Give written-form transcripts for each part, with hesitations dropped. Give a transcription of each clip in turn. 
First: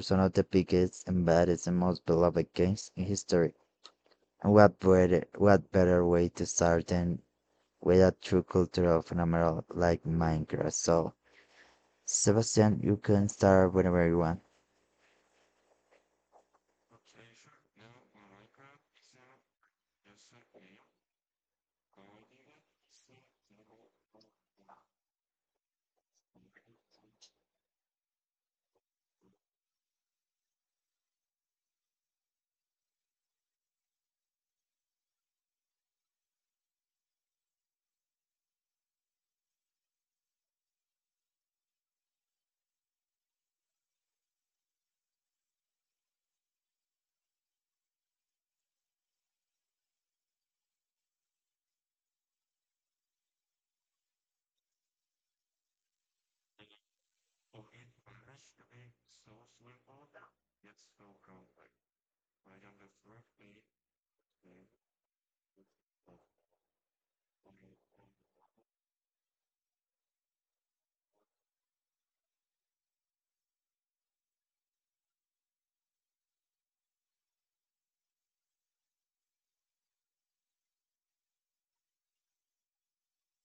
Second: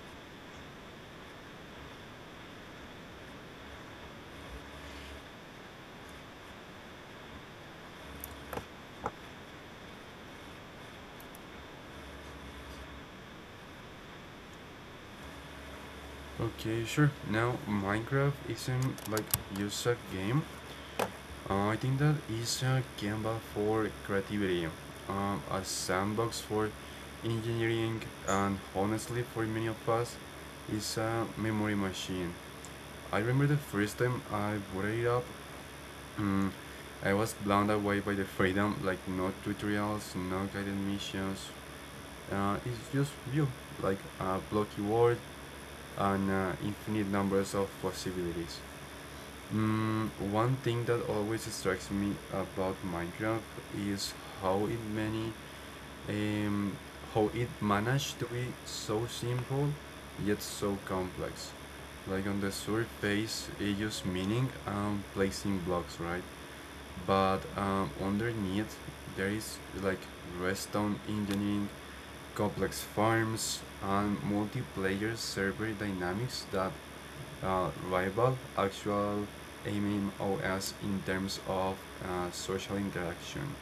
some of the biggest and baddest and most beloved games in history. And what better way to start than with a true cultural phenomenon like Minecraft? So, Sebastian, you can start whenever you want. Okay, sure. Now, Minecraft isn't just a game. I think that is a canvas for creativity, a sandbox for engineering, and honestly, for many of us, it's a memory machine. I remember the first time I booted it up. mm, I was blown away by the freedom, like no tutorials, no guided missions. It's just you, like a blocky world, and infinite numbers of possibilities. One thing that always strikes me about Minecraft is how it many um, how it managed to be so simple yet so complex. Like on the surface, it just meaning and placing blocks, right? But underneath, there is like redstone engineering, complex farms, and multiplayer server dynamics that rival actual MMOs in terms of social interaction.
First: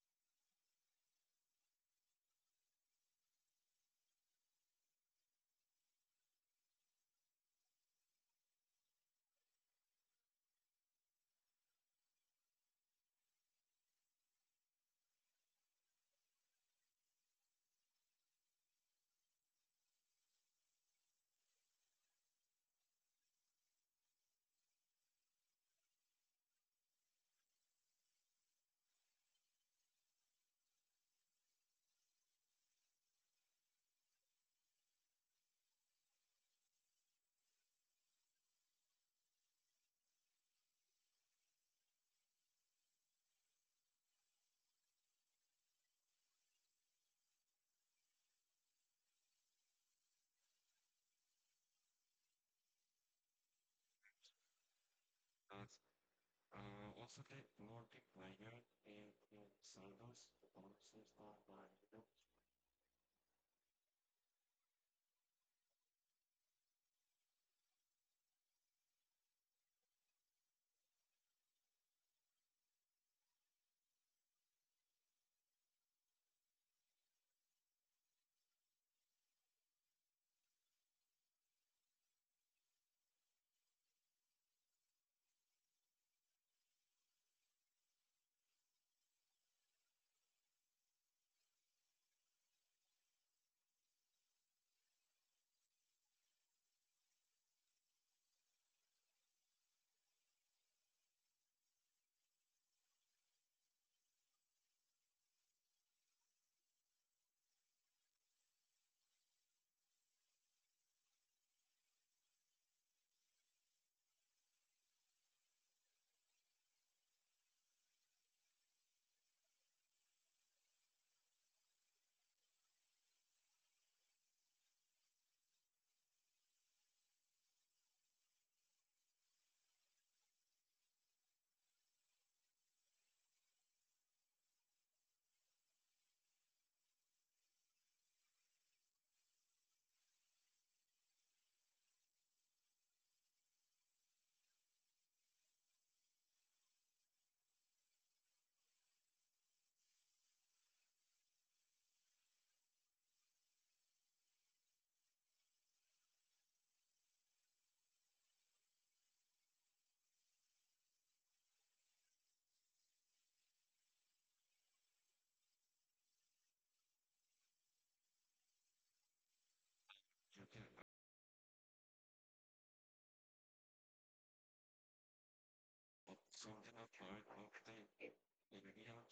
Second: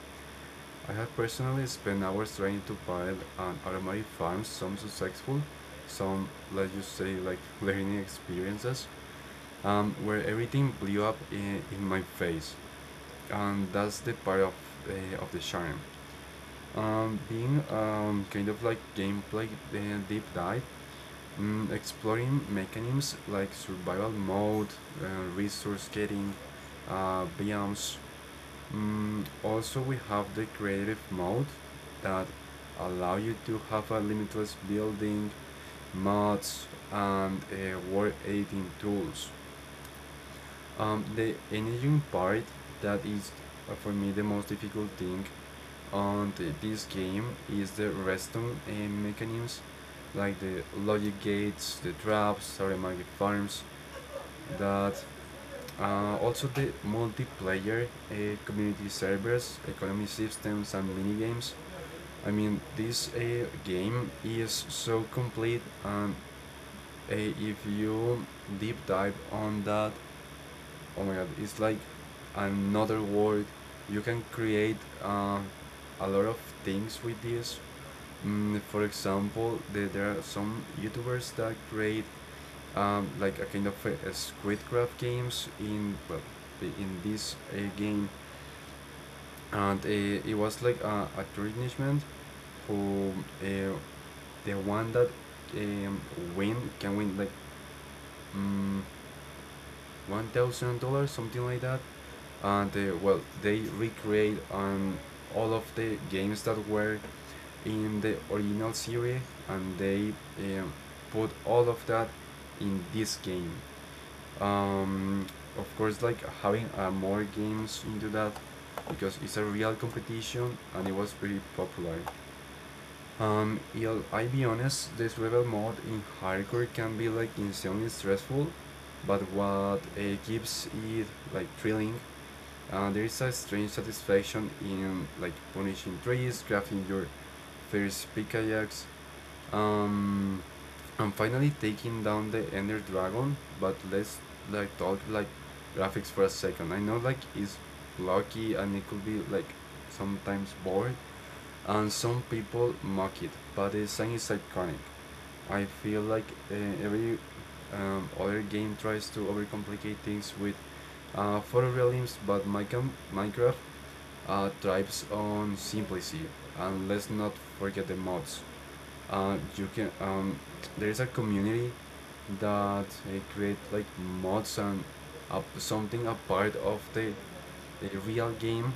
I have personally spent hours trying to build an automatic farm, some successful, some let's just say like learning experiences, where everything blew up in my face, and that's the part of the charm. Being kind of like gameplay uh, deep dive. Exploring mechanisms like survival mode, uh, resource getting, biomes. Also, we have the creative mode that allow you to have a limitless building, mods, and world editing tools. The engine part that is for me the most difficult thing on this game is the redstone mechanisms, like the logic gates, the traps, sorry, Saramagic farms, that also the multiplayer community servers, economy systems, and minigames. I mean, this game is so complete, and if you deep dive on that, oh my god, it's like another world. You can create uh, a lot of things with this. For example, there are some YouTubers that create like a kind of a Squidcraft games in, well, in this game, and it was like a tournament who uh, the one that um, win can win like. Mm, $1,000, something like that. And well, they recreate all of the games that were in the original series, and they um, put all of that in this game. Um, of course, like having more games into that because it's a real competition and it was pretty popular. Yeah, I be honest, this rebel mode in hardcore can be like insanely stressful, but what keeps it like thrilling, there is a strange satisfaction in like punishing trees, crafting your first pickaxe, um, and finally taking down the Ender Dragon. But let's like talk like graphics for a second. I know like it's blocky and it could be like sometimes bored, and some people mock it, but the design is iconic. I feel like uh, every other game tries to overcomplicate things with photorealism, but Minecraft thrives on simplicity. And let's not forget the mods. You can, there's a community that create like mods and up something a part of the real game.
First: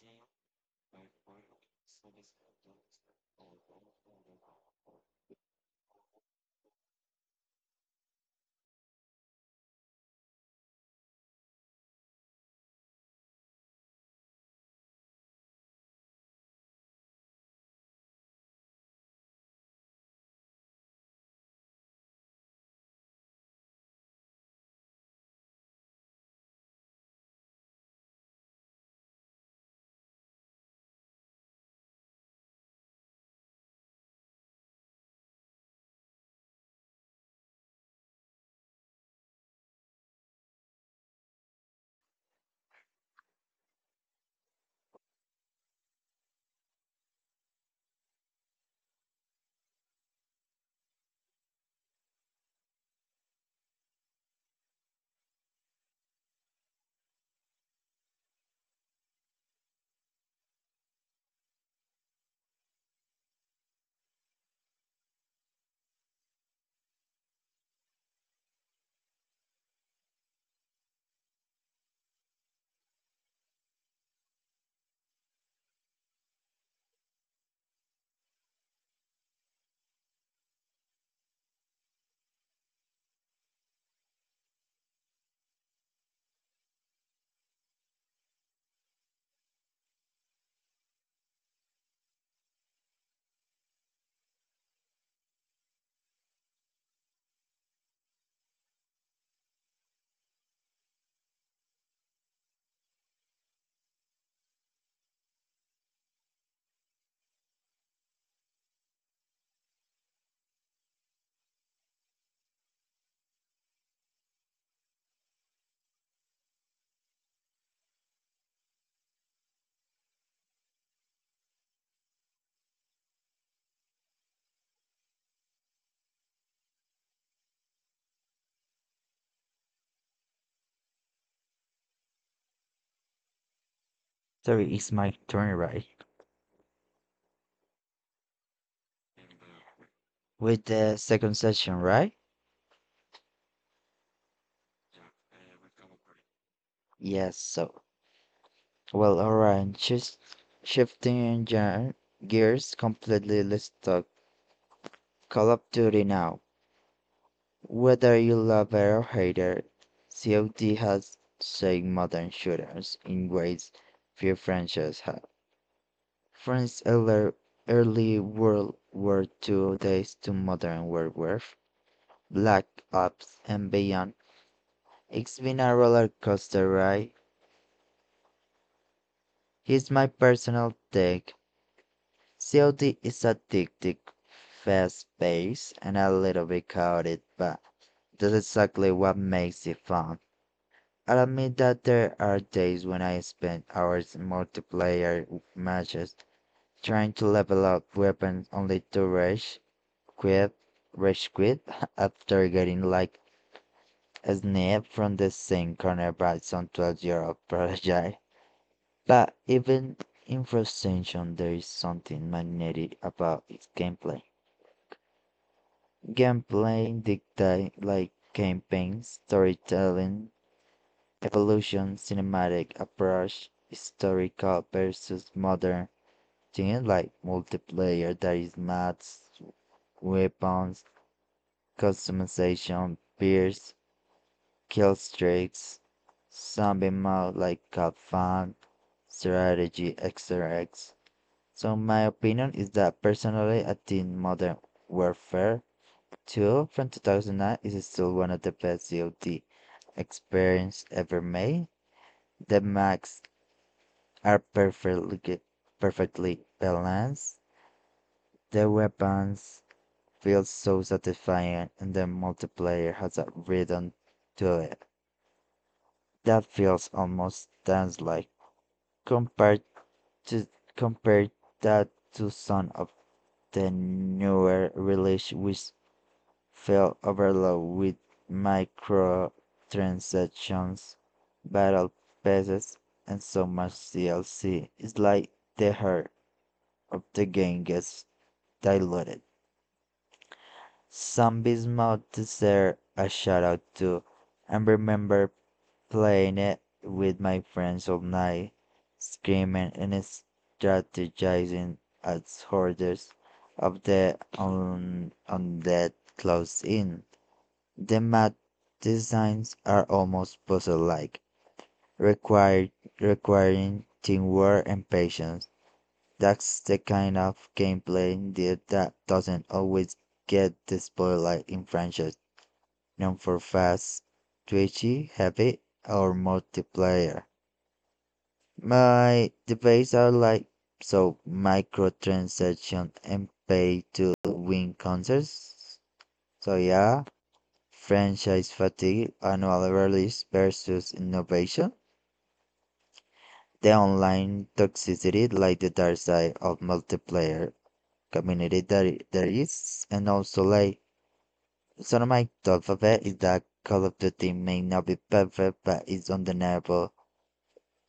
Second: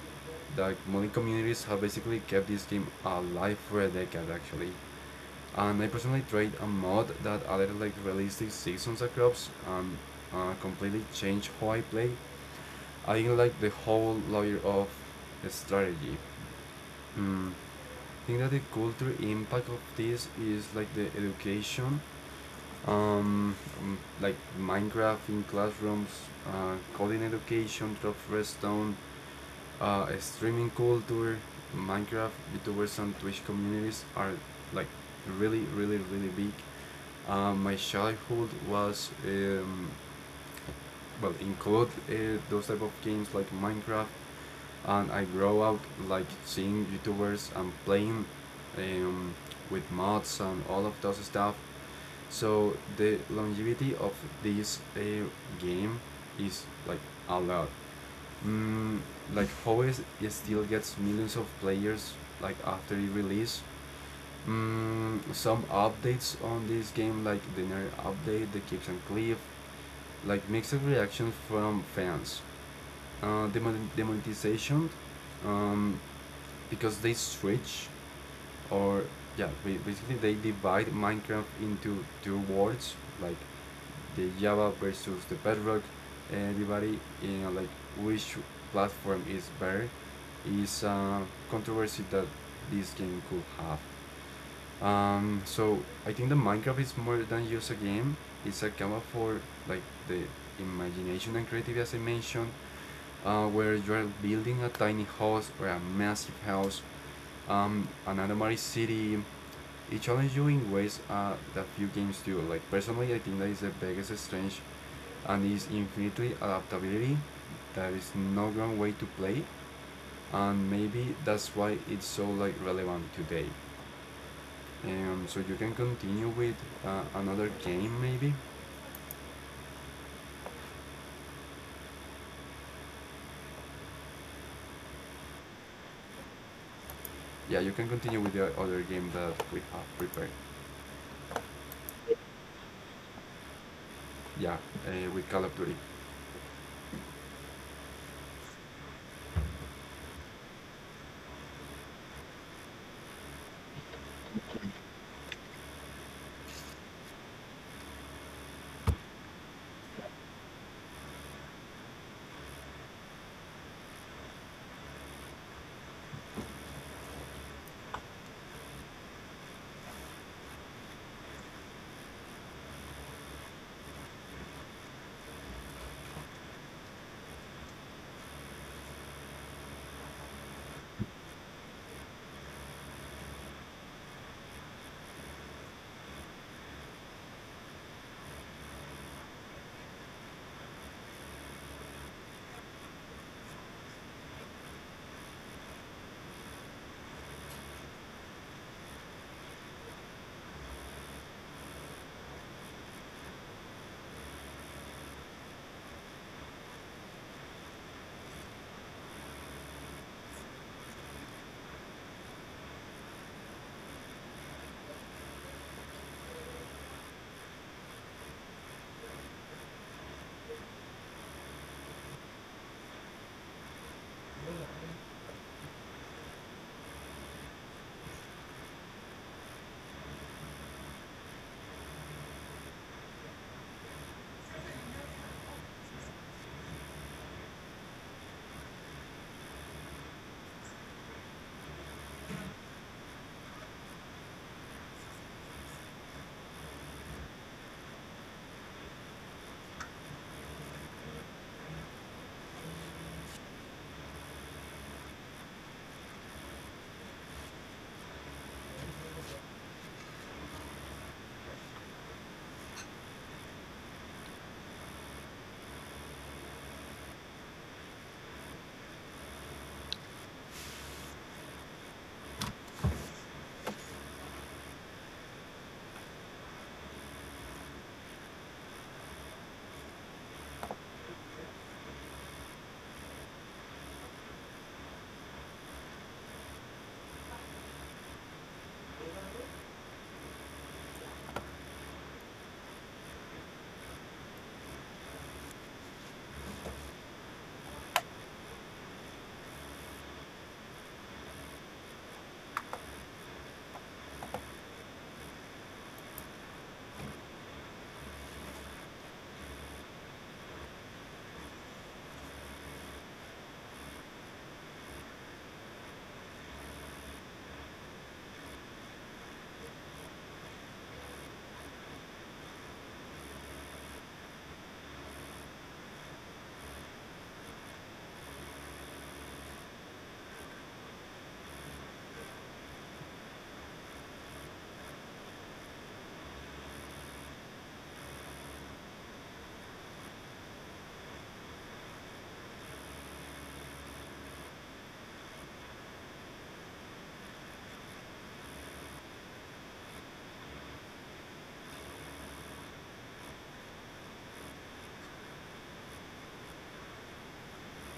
Like many communities have basically kept this game alive for a decade actually, and I personally tried a mod that added like realistic seasons and crops, and completely changed how I play. I like the whole layer of strategy. mm. I think that the cultural impact of this is like the education, um, like Minecraft in classrooms, coding education, drop redstone, streaming culture, Minecraft, YouTubers, and Twitch communities are like really, really, really big. My childhood was well include those type of games like Minecraft, and I grow up like seeing YouTubers and playing um, with mods and all of those stuff. So the longevity of this game is like a lot. Mm, like how is it still gets millions of players like after it release. Some updates on this game like the nerd update, the Kips and Cliff, like mixed reactions from fans. Uh, the mon- um, because they switch or yeah, basically they divide Minecraft into two worlds, like the Java versus the Bedrock, and everybody, you know, like which platform is better is a controversy that this game could have. So I think that Minecraft is more than just a game. It's a camera for like the imagination and creativity, as I mentioned, where you are building a tiny house or a massive house, an anomaly city. It challenges you in ways that few games do. Like personally, I think that is the biggest strange, and is infinitely adaptability. There is no wrong way to play, and maybe that's why it's so like relevant today. So you can continue with another game, maybe. Sorry, it's my turn, right? Yeah, you can continue with the other game that we have prepared. With the second session, right? Yeah, with Call of Duty. Yes. So, well, all right. Just shifting gears completely. Let's talk Call of Duty now. Whether you love it or hate it, COD has saved modern shooters in ways few franchises have. France's early World War 2 days to modern World War, Black Ops, and beyond. It's been a roller coaster ride. Here's my personal take: COD is addictive, fast-paced, and a little bit chaotic, but that's exactly what makes it fun. I'll admit that there are days when I spend hours in multiplayer matches trying to level up weapons only to rage quit, quit after getting like a snap from the same corner by some 12-year-old prodigy. But even in frustration, there is something magnetic about its gameplay. Gameplay dictate like campaigns, storytelling, evolution, cinematic approach, historical versus modern things like multiplayer that is maps, weapons, customization, peers, kill streaks, zombie mode like cap fun, strategy, XRX. So my opinion is that personally I think modern warfare Two from 2009 is still one of the best COD experiences ever made. The mechs are perfectly balanced, the weapons feel so satisfying, and the multiplayer has a rhythm to it that feels almost dance-like. Compared to compared that to some of the newer releases, which fell overload with microtransactions, battle passes, and so much DLC. It's like the heart of the game gets diluted. Zombies mod deserve a shout out too. I remember playing it with my friends all night, screaming and strategizing as hordes of the undead close in. The matte designs are almost puzzle-like, required, requiring teamwork and patience. That's the kind of gameplay indeed that doesn't always get the spotlight in franchises known for fast, twitchy, heavy, or multiplayer. My debates are like so microtransaction and pay to win concerts. So yeah. Franchise fatigue, annual release versus innovation, the online toxicity, like the dark side of multiplayer community that there is, and also like sort of my thought for that is that Call of Duty may not be perfect, but it's undeniable,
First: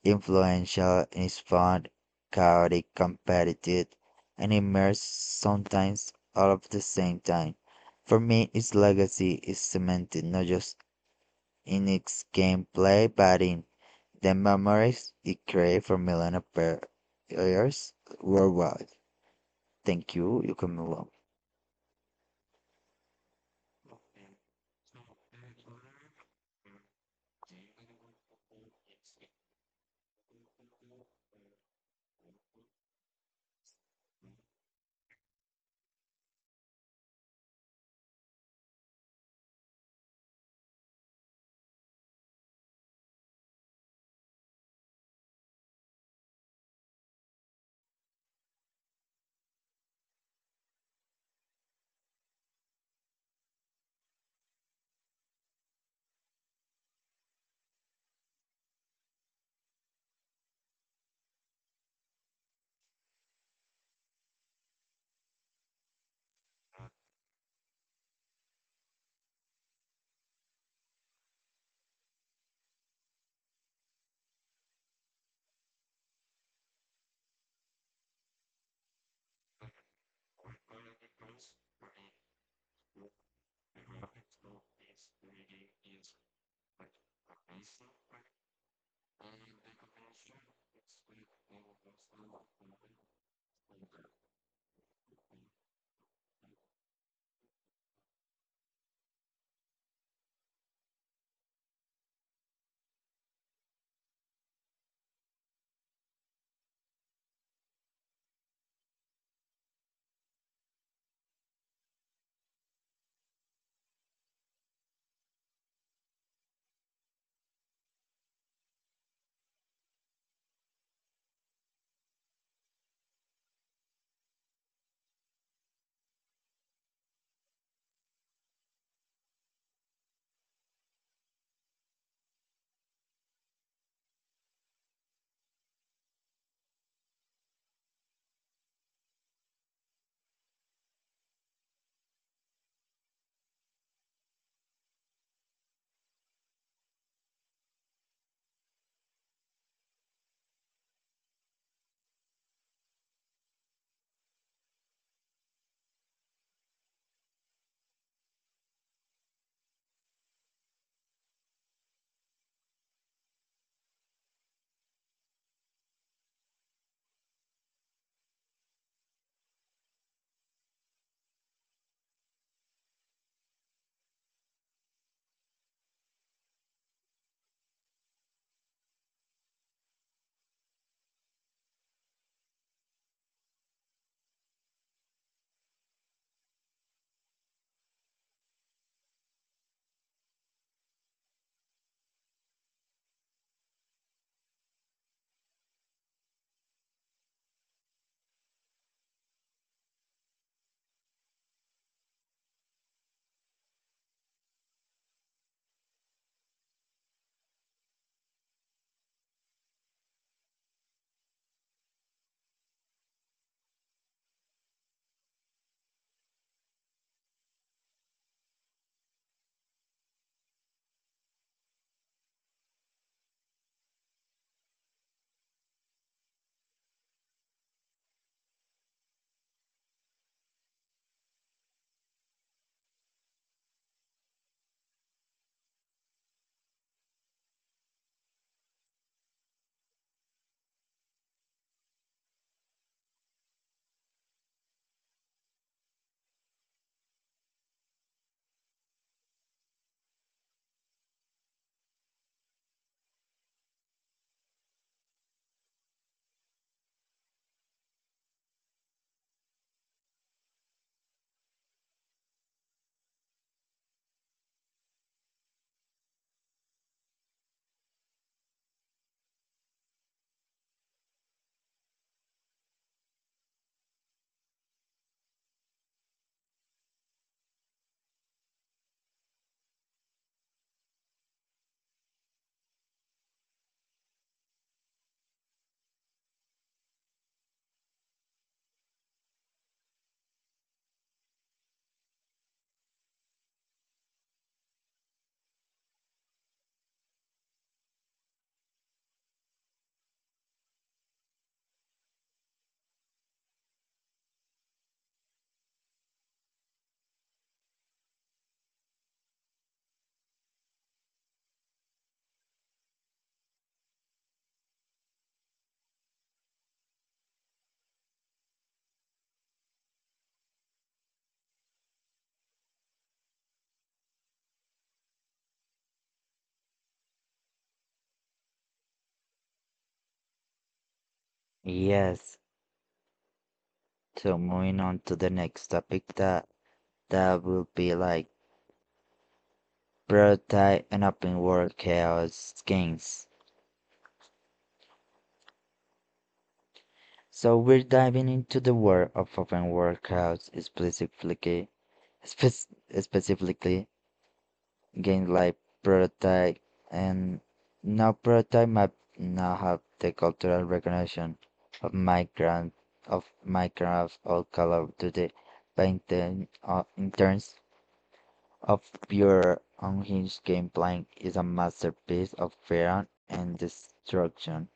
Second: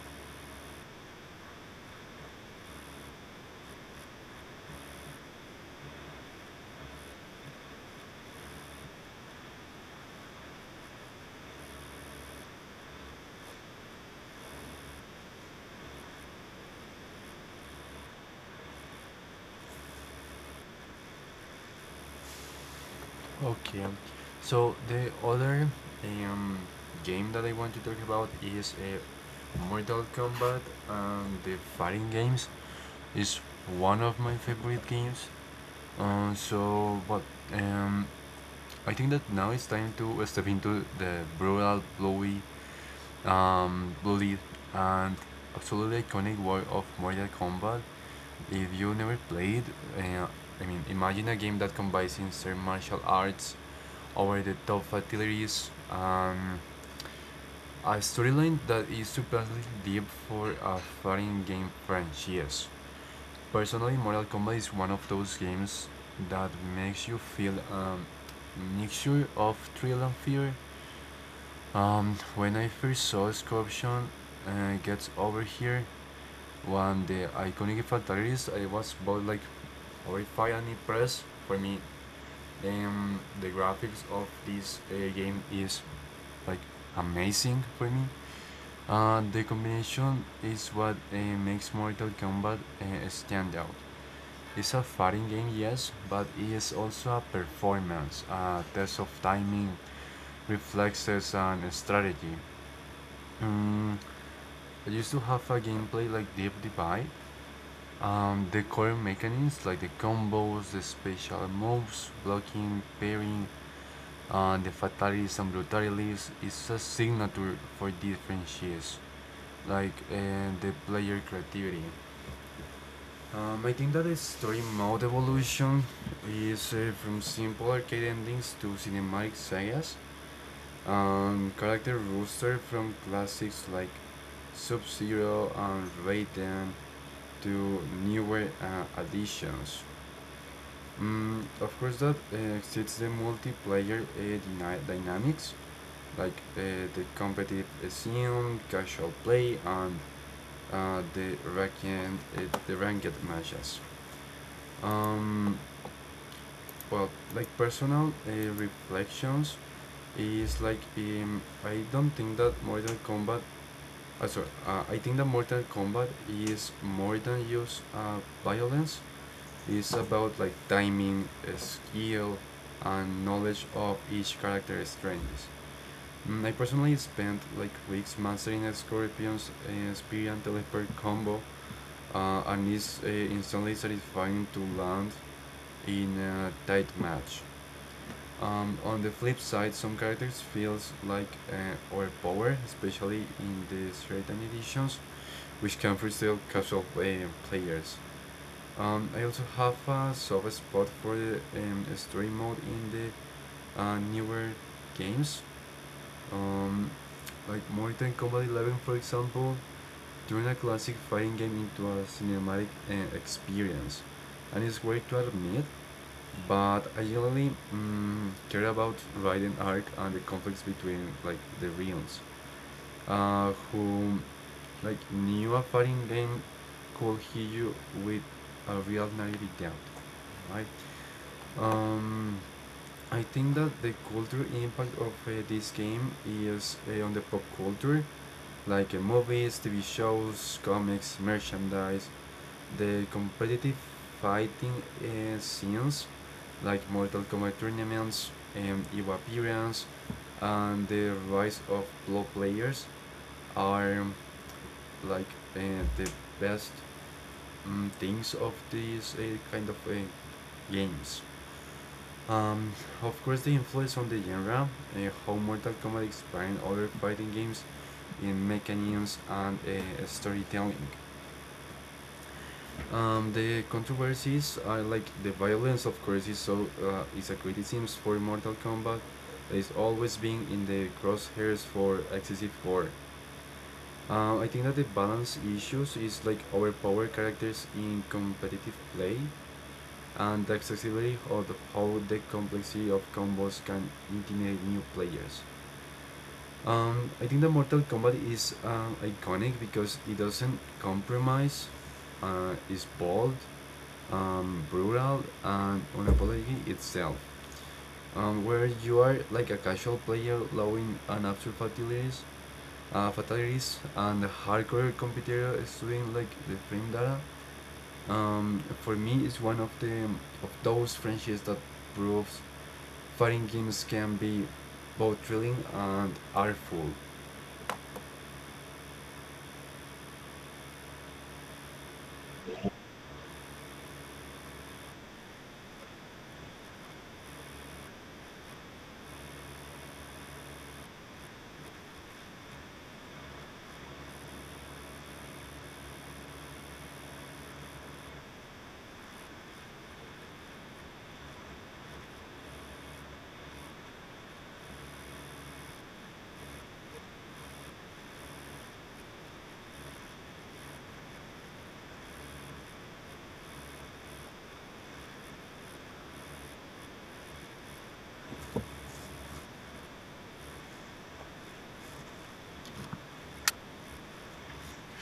influential, and it's fun, chaotic, competitive, and immersive sometimes all of the same time. For me, its legacy is cemented, not just in its gameplay but in the memories it created for millions of players worldwide. Thank you. You can move on. Okay. So the other um, game that I want to talk about is Mortal Kombat, and the fighting games is one of my favorite games. So, but um, I think that now it's time to step into the brutal, blowy, bloody, and absolutely iconic world of Mortal Kombat. If you never played, uh, I mean, imagine a game that combines in certain martial arts, over the top fatalities. A storyline that is surprisingly deep for a fighting game franchise. Personally, Mortal Kombat is one of those games that makes you feel a mixture of thrill and fear. When I first saw Scorpion gets over here, when the iconic fatalities, I was both like horrified and impressed. For me, the graphics of this game is like amazing for me. The combination is what makes Mortal Kombat stand out. It's a fighting game, yes, but it is also a performance, a test of timing, reflexes, and strategy. Mm, I used to have a gameplay like Deep Divide. The core mechanics like the combos, the special moves, blocking, parrying, the fatalities and brutalities is a signature for different shields. Like the player creativity. I think that the story mode evolution is from simple arcade endings to cinematic sagas. Character roster from classics like Sub Zero and Raiden to newer additions. Of course, that exceeds the multiplayer dynamics like the competitive scene, casual play, and uh, the ranked uh, the ranked matches. Um, well, like personal reflections is like I don't think that Mortal Kombat. I think that Mortal Kombat is more than just violence. It's about like timing, skill, and knowledge of each character's strengths. I personally spent like weeks mastering Scorpion's spear and teleport combo, and is instantly satisfying to land in a tight match. On the flip side, some characters feels like overpowered, especially in the certain editions, which can frustrate casual players. I also have a soft spot for the story mode in the newer games. Um, like Mortal Kombat 11, for example, turn a classic fighting game into a cinematic experience, and it's weird to admit, but I generally care about Raiden arc and the conflicts between like the realms, who like knew a fighting game could hit you with a real narrative doubt, right? Um, I think that the cultural impact of this game is on the pop culture, like movies, TV shows, comics, merchandise, the competitive fighting scenes, like Mortal Kombat tournaments, EVO appearance, and the rise of pro players are like the best things of these kind of games. Um, of course, the influence on the genre, how Mortal Kombat inspired other fighting games in mechanisms and storytelling. The controversies are like the violence, of course, is so is a criticism for Mortal Kombat. Is always being in the crosshairs for excessive gore. I think that the balance issues is like overpowered characters in competitive play, and the accessibility of how the complexity of combos can intimidate new players. I think the Mortal Kombat is iconic because it doesn't compromise. It's bold, brutal, and unapologetic itself. Where you are like a casual player allowing an absurd fatalities, and a hardcore competitor student like the frame data, for me, it's one of the of those friendships that proves fighting games can be both thrilling and artful. Yes. So moving on to the next topic, that will be like prototype and open world chaos games. So we're diving into the world of open world chaos spec- specifically, game like prototype. And now prototype might now have the cultural recognition of Minecraft or Call of Duty painting in terms of pure unhinged gameplay is a masterpiece of fear and destruction.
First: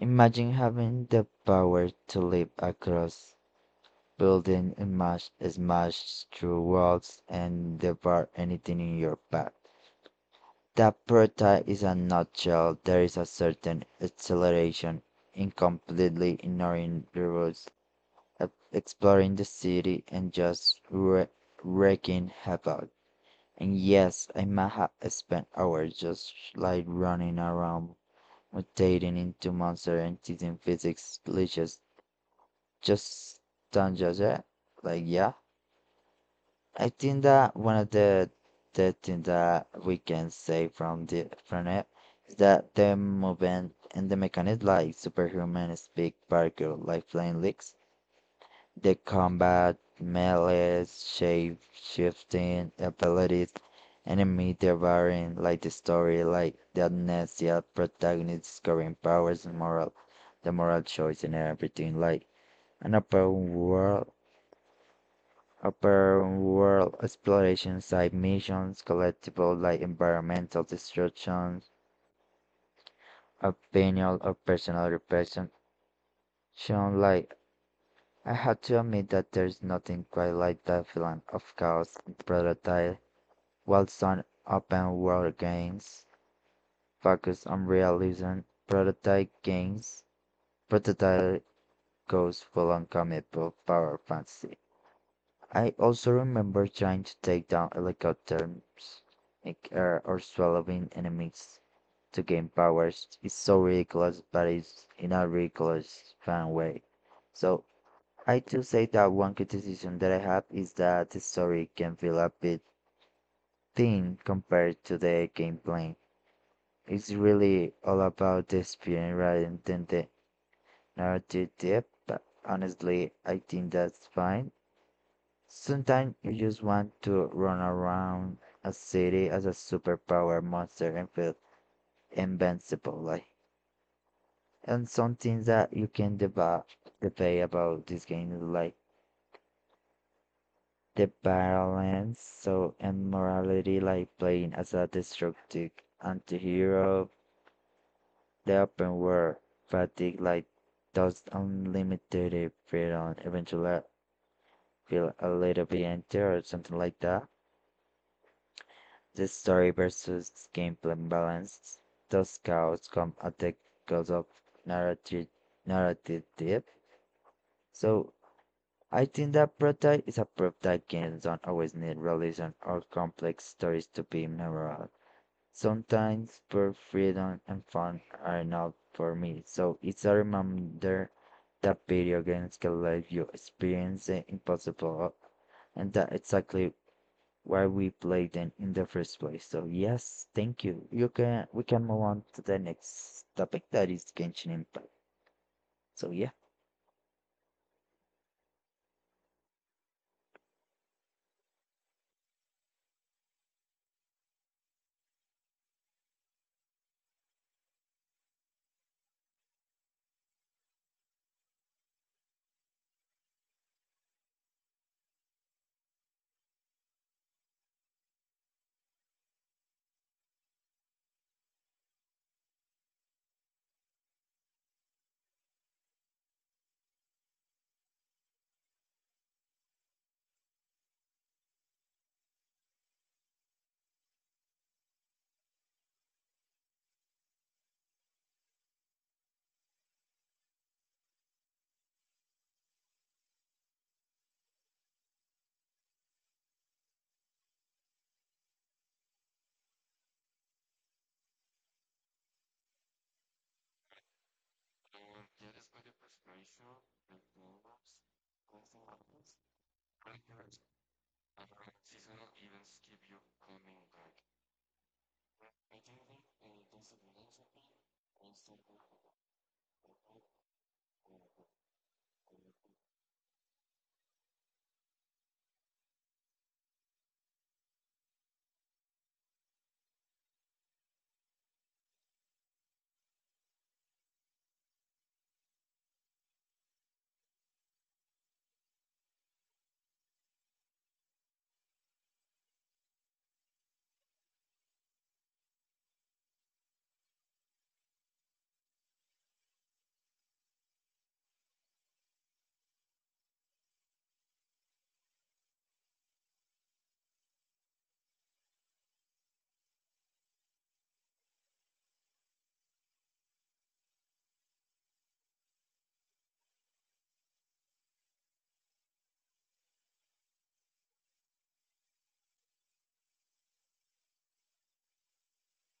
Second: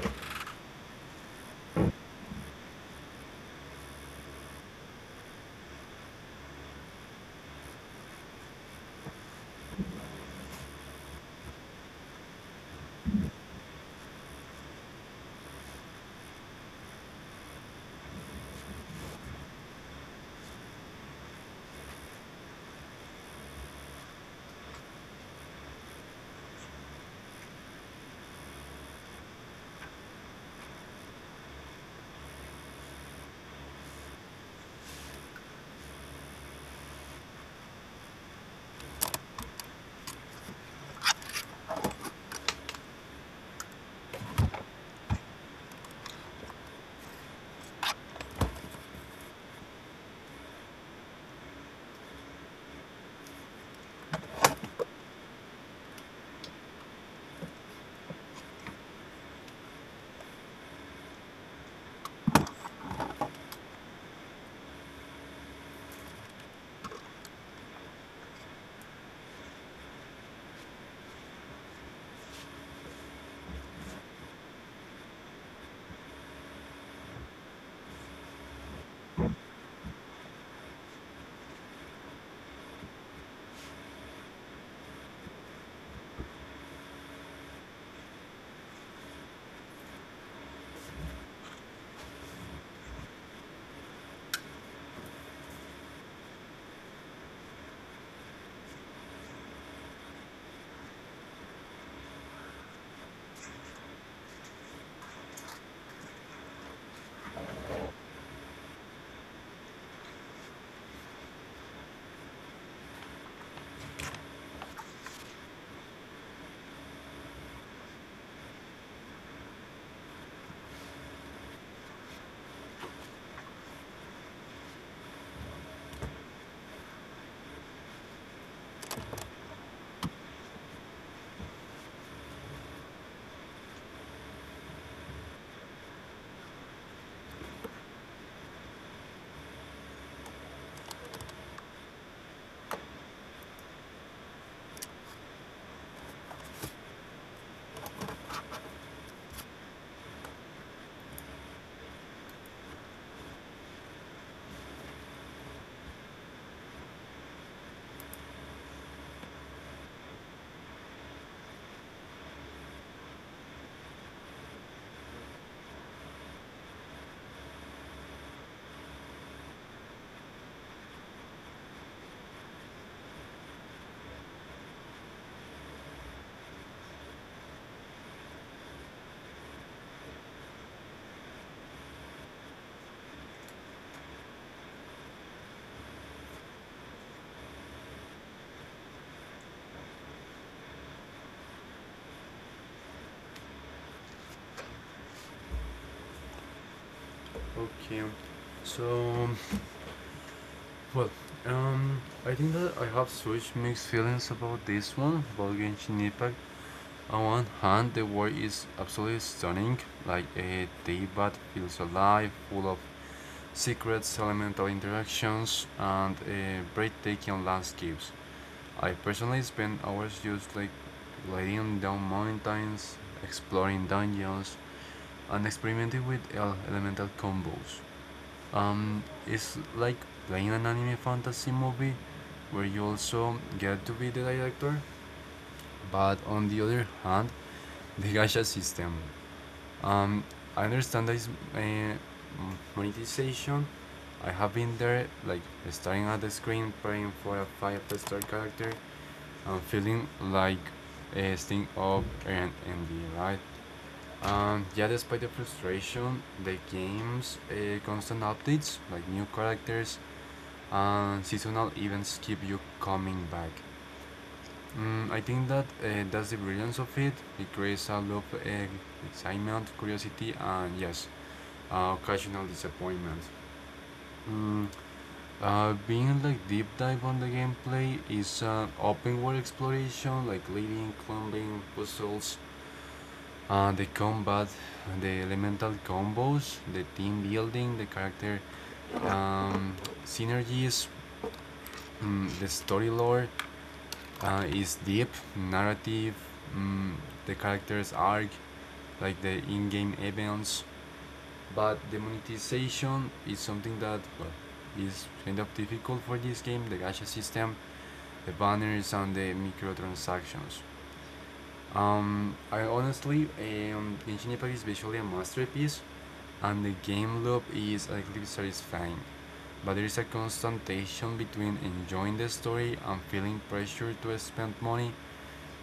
Imagine having the power to leap across buildings, and mash, smash through walls and devour anything in your path. The prototype is a nutshell; there is a certain acceleration in completely ignoring the roads, exploring the city, and just wreaking havoc. And yes, I might have spent hours just like running around mutating into monsters and teasing physics glitches. Just don't judge it. Like, yeah. I think that one of the things that we can say from the from it is that the movement and the mechanics like superhuman speak Parker like flying leaks. The combat, melee, shape shifting abilities, enemy devouring like the story, like the amnesia, protagonist discovering powers and moral the moral choice and everything, like an open world exploration side missions, collectibles like environmental destruction, opinion or personal repression. Shown like I had to admit that there's nothing quite like that feeling of chaos in prototype. While some open world games focus on realism, prototype games prototype goes full on comic book power fantasy. I also remember trying to take down helicopters in air or swallowing enemies to gain powers. It's so ridiculous, but it's in a ridiculous fun way. So I do say that one criticism that I have is that the story can feel a bit thin compared to the gameplay. It's really all about the experience rather than the narrative depth, but honestly I think that's fine. Sometimes you just want to run around a city as a superpower monster and feel invincible. Like, and some things that you can debate about this game is like the balance, so and morality, like playing as a destructive anti-hero, the open world fatigue, like those unlimited freedom, eventually feel a little bit empty or something like that. The story versus gameplay balance. Those scouts come at the cost of narrative, narrative depth. So I think that Prota is a proof that games don't always need realism or complex stories to be memorable. Sometimes pure freedom and fun are enough for me. So it's a reminder that video games can let you experience the impossible, and that's exactly why we played in the first place. So yes, thank you. You can we can move on to the next topic that is Genshin Impact. So yeah. Okay, so, well, I think that I have such mixed feelings about this one, about Genshin Impact. On one hand, the world is absolutely stunning, like a Teyvat feels alive, full of secrets, elemental interactions, and breathtaking landscapes. I personally spend hours just like gliding down mountains, exploring dungeons, and experimenting with elemental combos. It's like playing an anime fantasy movie where you also get to be the director. But on the other hand, the gacha system. Um, I understand that it's uh, monetization. I have been there, like staring at the screen, praying for a five-star character. I'm feeling like a sting of and ending, right? Yeah, despite the frustration, the game's constant updates, like new characters and seasonal events, keep you coming back. Mm, I think that that's the brilliance of it. It creates a lot of excitement, curiosity, and yes, occasional disappointment. Mm, being like deep dive on the gameplay is open world exploration, like leading, climbing, puzzles. The combat, the elemental combos, the team building, the character um, synergies, mm, the story lore is deep, narrative, mm, the character's arc, like the in game events. But the monetization is something that, well, is kind of difficult for this game, the gacha system, the banners, and the microtransactions. I honestly, Genshin Impact is visually a masterpiece and the game loop is a little satisfying. But there is a constant tension between enjoying the story and feeling pressure to spend money.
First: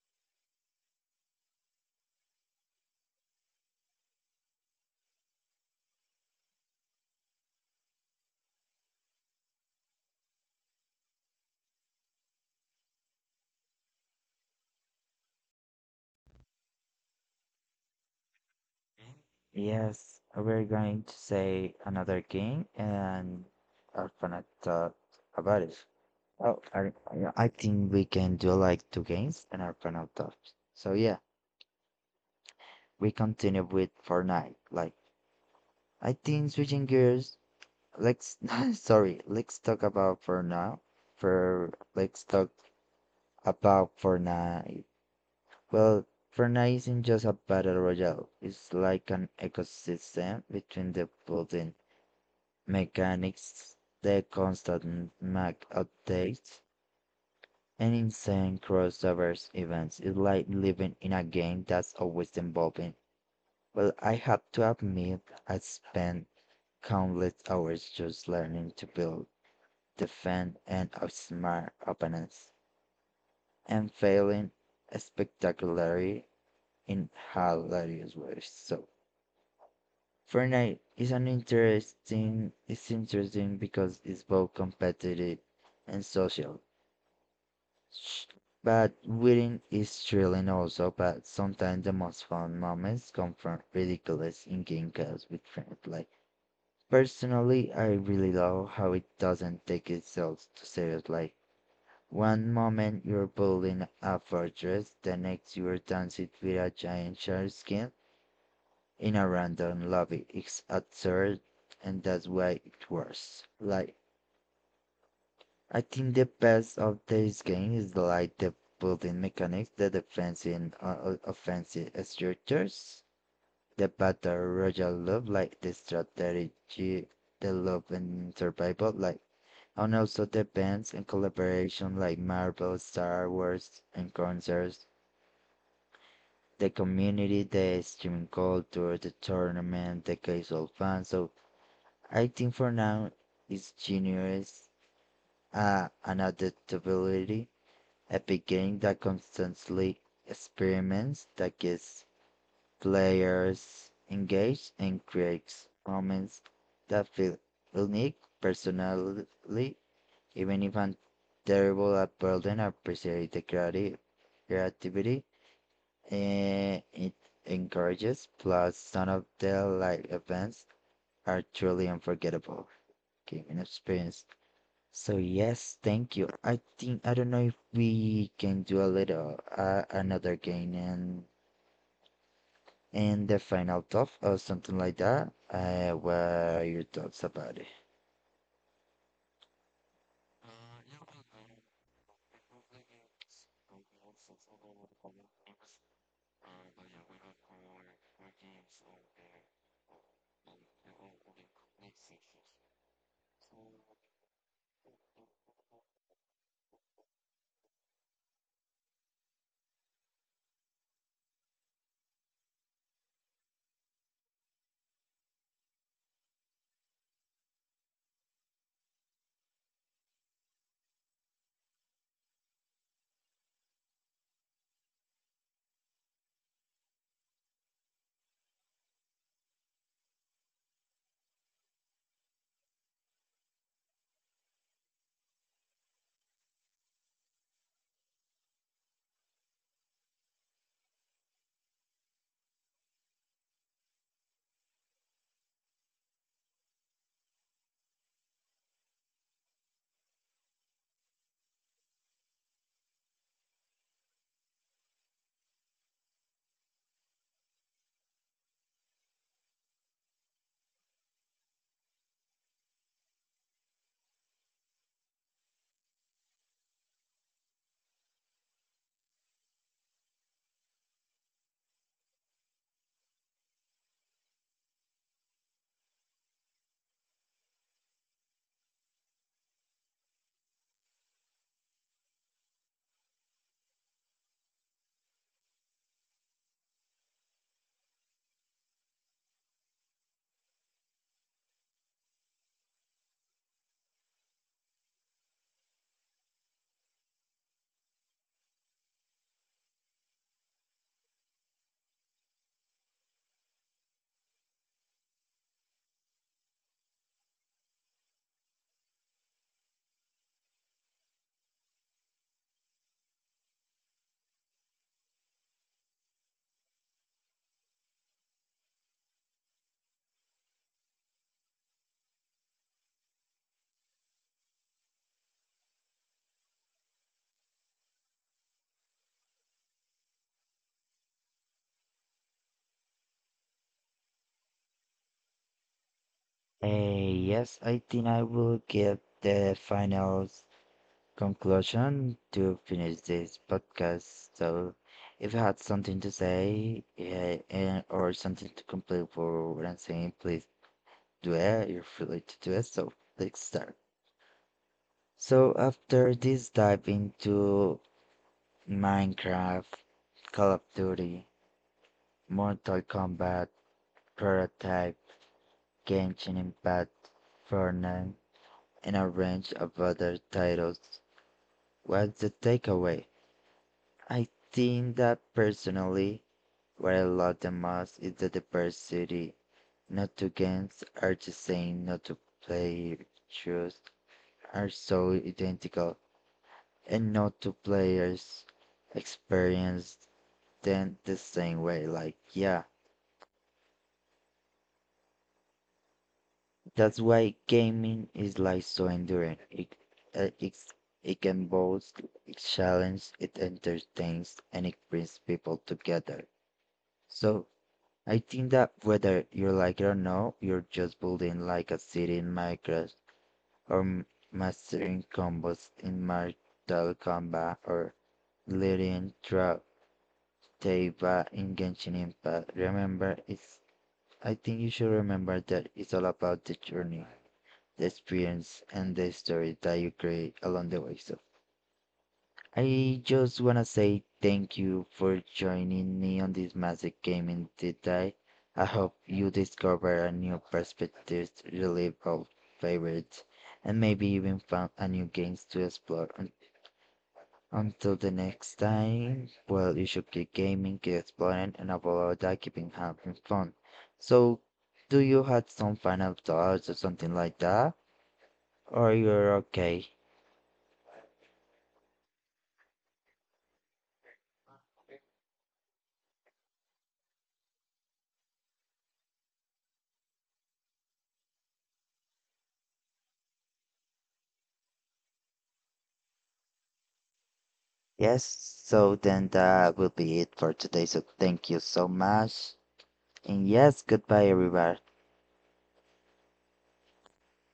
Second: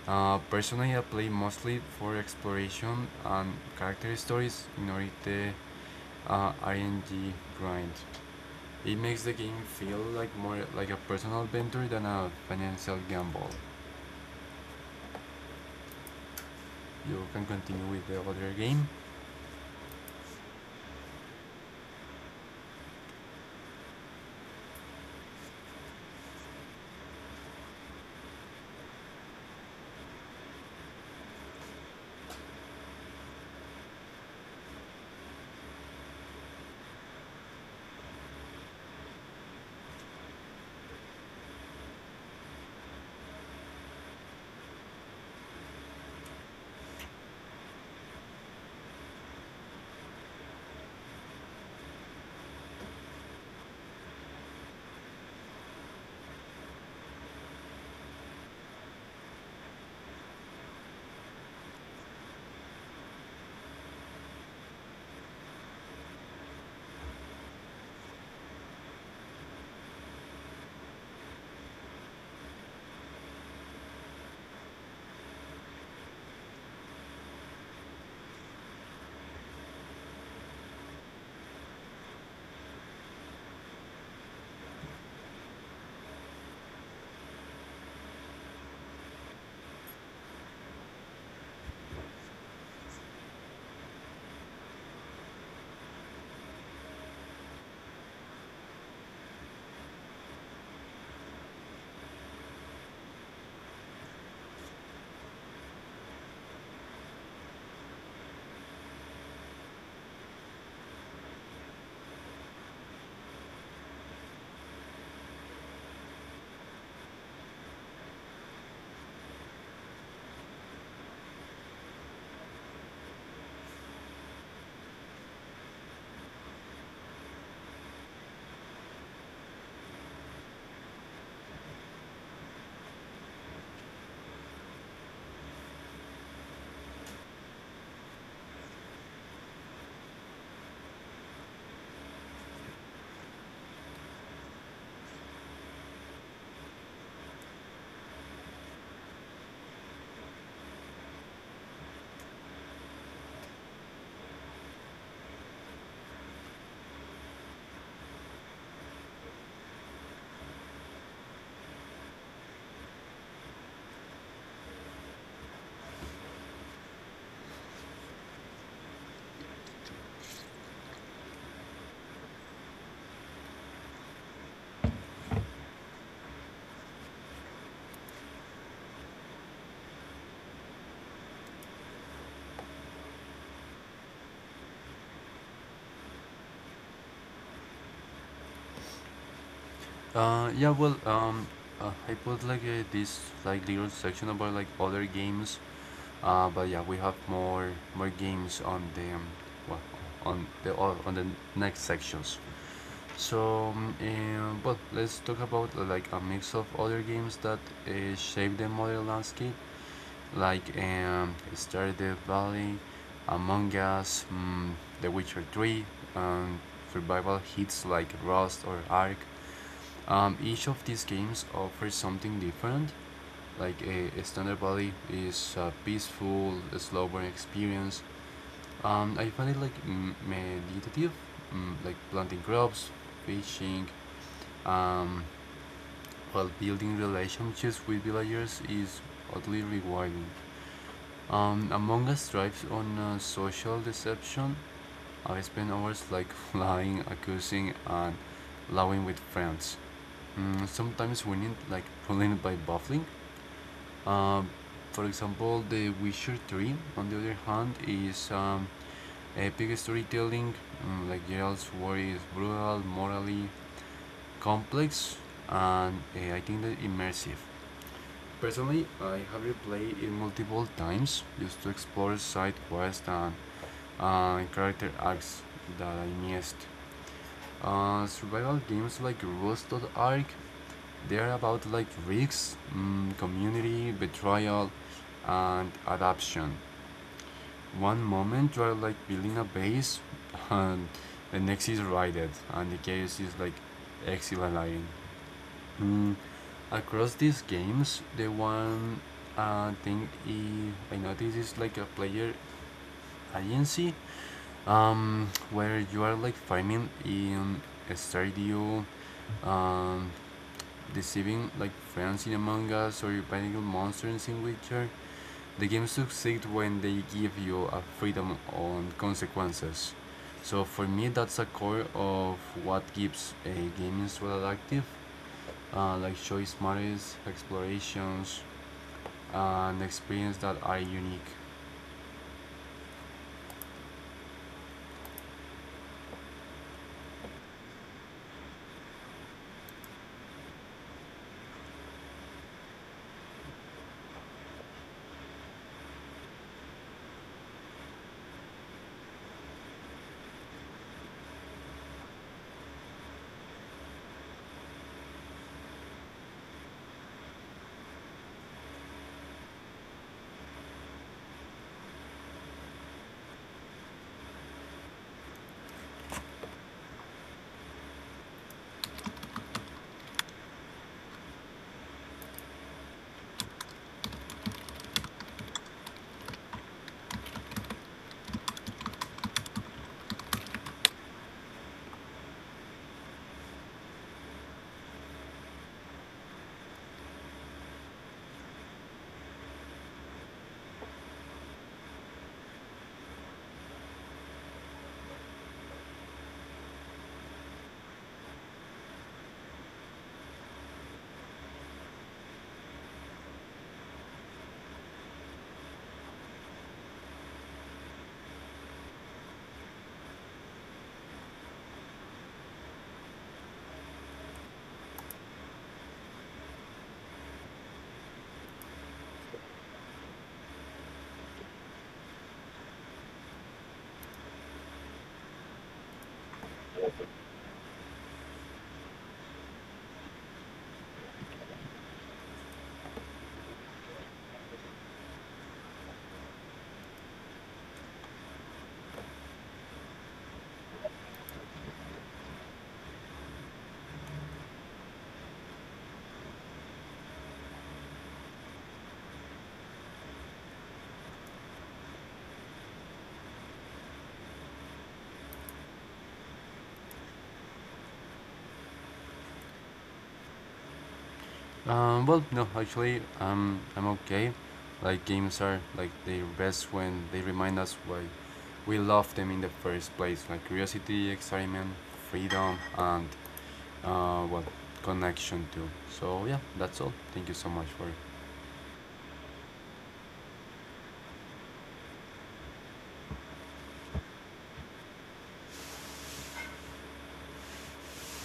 Personally, I play mostly for exploration and character stories in order the RNG grind. It makes the game feel like more like a personal adventure than a financial gamble. You can continue with the other game. Yes, we're going to say another game and I'm gonna talk about it. Oh, I think we can do like two games and our final talk. So yeah, we continue with Fortnite. Like I think switching gears. Let's sorry. Let's talk about for now. For let's talk A pub Fortnite. Well, Fortnite isn't just a battle royale. It's like an ecosystem between the building mechanics, the constant Mac updates, and insane crossovers events. It's like living in a game that's always evolving. Well, I have to admit, I spent countless hours just learning to build, defend, and outsmart opponents, and failing spectacularly in hilarious ways. So Fortnite is an interesting it's interesting because it's both competitive and social. But winning is thrilling also, but sometimes the most fun moments come from ridiculous in-game chaos with friends. Like personally, I really love how it doesn't take itself too serious. Like one moment you're building a fortress, the next you're dancing with a giant shark skin, in a random lobby. It's absurd, and that's why it works. Like I think the best of this game is like the building mechanics, the defensive and offensive structures, the battle royal love like the strategy, the love and survival like, and also the bands and collaboration like Marvel, Star Wars, and concerts, the community, the streaming culture, the tournament, the casual fans. So I think for now it's generous, an adaptability, a beginning that constantly experiments, that gets players engaged and creates moments that feel unique personally, even if I'm terrible at building, I appreciate the creativity and it encourages, plus some of the live events are truly unforgettable gaming experience. So yes, thank you. I think I don't know if we can do a little another game and the final thought or something like that. What are your thoughts about it? Yeah, well, I put like this like little section about like other games. But yeah, we have more games on the well, on the on the next sections. So, but let's talk about like a mix of other games that shape the modern landscape, like Stardew Valley, Among Us, The Witcher 3, and survival hits like Rust or Ark. Each of these games offers something different, like a standard body is a peaceful, slow burn experience. I find it like meditative, mm, like planting crops, fishing, um, while building relationships with villagers is oddly rewarding. Among Us thrives on social deception. I spend hours like lying, accusing, and laughing with friends. Mm, sometimes winning, like pulling by baffling. Um, for example, The Witcher 3, on the other hand, is epic storytelling. Mm, like Gerald's War is brutal, morally complex, and I think that immersive. Personally, I have replayed it multiple times just to explore side quests and character arcs that I missed. Survival games like Rust, dot Ark, they are about like risks, mm, community, betrayal, and adaption. One moment you are like building a base, and the next is raided, and the chaos is like exhilarating. Mm, across these games, the one thing I noticed is like a player agency, where you are like farming in a Stardew, um, deceiving like friends in Among Us or battling monsters in Witcher. The game succeeds when they give you a freedom on consequences. So for me, that's a core of what keeps a game so active, like choice matters, explorations, and experience that are unique. Yes, I think I will give the final conclusion to finish this podcast. So if you had something to say yeah, and, or something to complete for what I'm saying, please do it. You're free to do it. So let's start. So after this dive into Minecraft, Call of Duty, Mortal Kombat, Prototype, Genshin Impact, Fortnite, and a range of other titles, what's the takeaway? I think that personally, what I love the most is the diversity. Not two games are the same, not two playthroughs are so identical, and not two players experience them the same way. Like, yeah, that's why gaming is like so enduring. Uh, it's, it can both it challenges, it entertains, and it brings people together. So I think that whether you like it or no, you're just building like a city in Minecraft or mastering combos in Mortal Kombat or leading throughout Teiba in Genshin Impact. Remember, it's. I think you should remember that it's all about the journey, the experience, and the story that you create along the way. So I just wanna say thank you for joining me on this massive gaming deep dive. I hope you discover a new perspective, relive old favorites, and maybe even found a new games to explore. Until the next time, well, you should keep gaming, keep exploring, and above all that, keeping having fun. So, do you have some final thoughts or something like that? Or you're okay? Well, no, actually, I'm okay. Like games are like their best when they remind us why we love them in the first place, like curiosity, excitement, freedom, and well, connection to. So yeah, that's all. Thank you so much for Yes, so then that will be it for today. So, thank you so much. And yes, goodbye, everybody.